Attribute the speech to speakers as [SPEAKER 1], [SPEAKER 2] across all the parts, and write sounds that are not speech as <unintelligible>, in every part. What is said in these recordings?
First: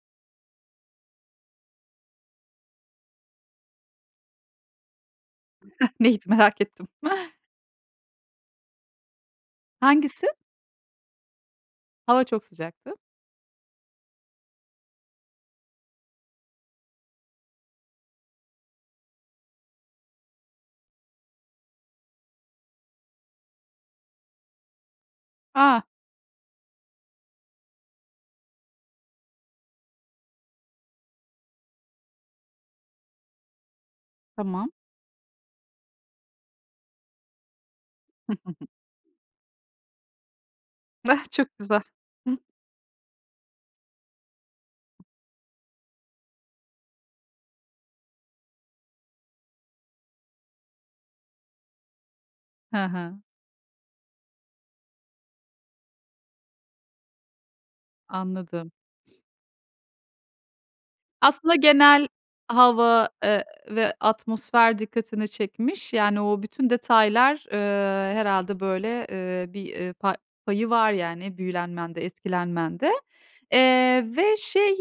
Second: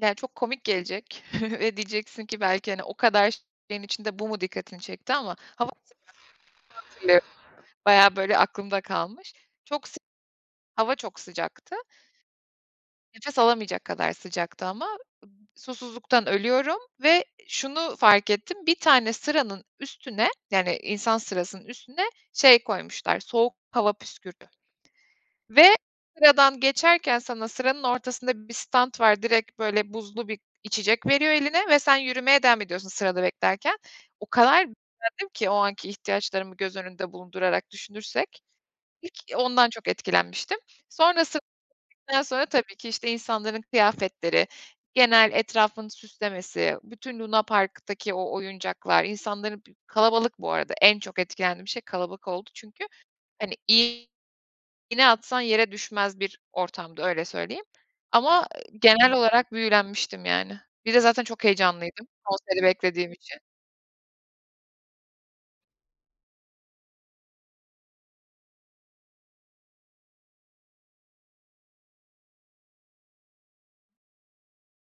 [SPEAKER 1] Yani, çok komik gelecek ve <chuckles> diyeceksin ki, belki, hani, o kadar şeyin içinde bu mu dikkatini çekti ama,
[SPEAKER 2] Hah, neydi? Merak ettim.
[SPEAKER 1] <unintelligible> böyle, aklımda kalmış çok, sı
[SPEAKER 2] Hangisi?
[SPEAKER 1] hava çok sıcaktı
[SPEAKER 2] Hava çok sıcaktı.
[SPEAKER 1] nefes alamayacak kadar sıcaktı ama ım susuzluktan ölüyorum ve şunu fark ettim, bir tane sıranın üstüne, yani, insan sırasının üstüne şey koymuşlar, soğuk hava püskür ve
[SPEAKER 2] Ha.
[SPEAKER 1] sıradan geçerken sana sıranın ortasında bir stant var, direkt, böyle, buzlu bir içecek veriyor eline ve sen yürümeye devam ediyorsun sırada beklerken. O kadar
[SPEAKER 2] Tamam.
[SPEAKER 1] <unintelligible> ki, o anki ihtiyaçlarımı göz önünde bulundurarak düşünürsek,
[SPEAKER 2] <chuckles>
[SPEAKER 1] ilk, eee, ondan çok etkilenmiştim.
[SPEAKER 2] Ah,
[SPEAKER 1] Sonrasın
[SPEAKER 2] çok güzel.
[SPEAKER 1] <unintelligible>
[SPEAKER 2] Hıh.
[SPEAKER 1] sonra tabii ki, işte, insanların kıyafetleri, genel etrafını süslemesi, bütün lunaparktaki o oyuncaklar, insanların b kalabalık bu arada, en çok etkilendiğim şey kalabalık oldu
[SPEAKER 2] Hı
[SPEAKER 1] çünkü.
[SPEAKER 2] hı.
[SPEAKER 1] Hani, iğ iğne atsan yere düşmez bir ortamdı, öyle söyleyeyim, ama
[SPEAKER 2] Anladım.
[SPEAKER 1] genel olarak büyülenmiştim, yani. Bir de, zaten, çok
[SPEAKER 2] Aslında, genel
[SPEAKER 1] heyecanlıydım konseri
[SPEAKER 2] hava,
[SPEAKER 1] beklediğim için.
[SPEAKER 2] eee, ve atmosfer dikkatini çekmiş. Yani, o bütün detaylar, ııı, herhâlde böyle, ııı, bir, ııı, pa payı var, yani, büyülenmende, etkilenmende. Eee, ve, şey,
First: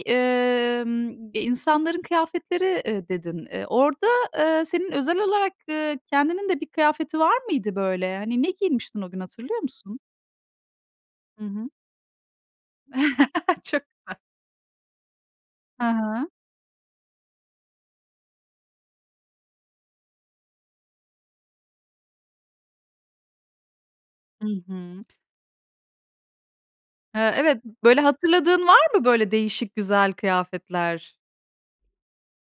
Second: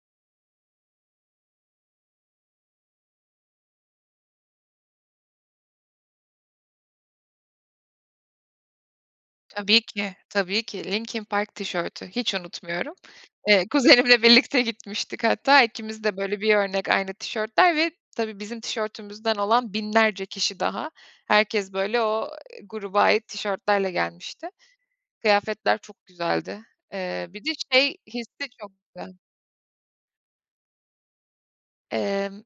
[SPEAKER 2] ımm, e, insanların kıyafetleri, ııı, dedin. Iıı, orada, ııı, senin özel olarak, ııı, kendinin de bir kıyafeti var mıydı, böyle? Hani, ne giymiştin o gün, hatırlıyor
[SPEAKER 1] Tabii
[SPEAKER 2] musun?
[SPEAKER 1] ki, tabii ki. Linkin
[SPEAKER 2] Hı
[SPEAKER 1] Park
[SPEAKER 2] hı.
[SPEAKER 1] tişörtü hiç unutmuyorum.
[SPEAKER 2] <chuckles>
[SPEAKER 1] Eee,
[SPEAKER 2] Çok güzel.
[SPEAKER 1] kuzenimle birlikte gitmiştik, hatta
[SPEAKER 2] Hı
[SPEAKER 1] ikimiz de,
[SPEAKER 2] hı.
[SPEAKER 1] böyle, bir örnek aynı tişörtler ve tabii bizim tişörtümüzden olan binlerce kişi daha herkes, böyle, o, eee, gruba ait tişörtlerle
[SPEAKER 2] Hı
[SPEAKER 1] gelmişti,
[SPEAKER 2] hı.
[SPEAKER 1] kıyafetler çok güzeldi,
[SPEAKER 2] He,
[SPEAKER 1] eee, bir de,
[SPEAKER 2] evet,
[SPEAKER 1] şey,
[SPEAKER 2] böyle,
[SPEAKER 1] hissi
[SPEAKER 2] hatırladığın
[SPEAKER 1] çok
[SPEAKER 2] var mı?
[SPEAKER 1] güzel.
[SPEAKER 2] Böyle, değişik güzel kıyafetler?
[SPEAKER 1] Emm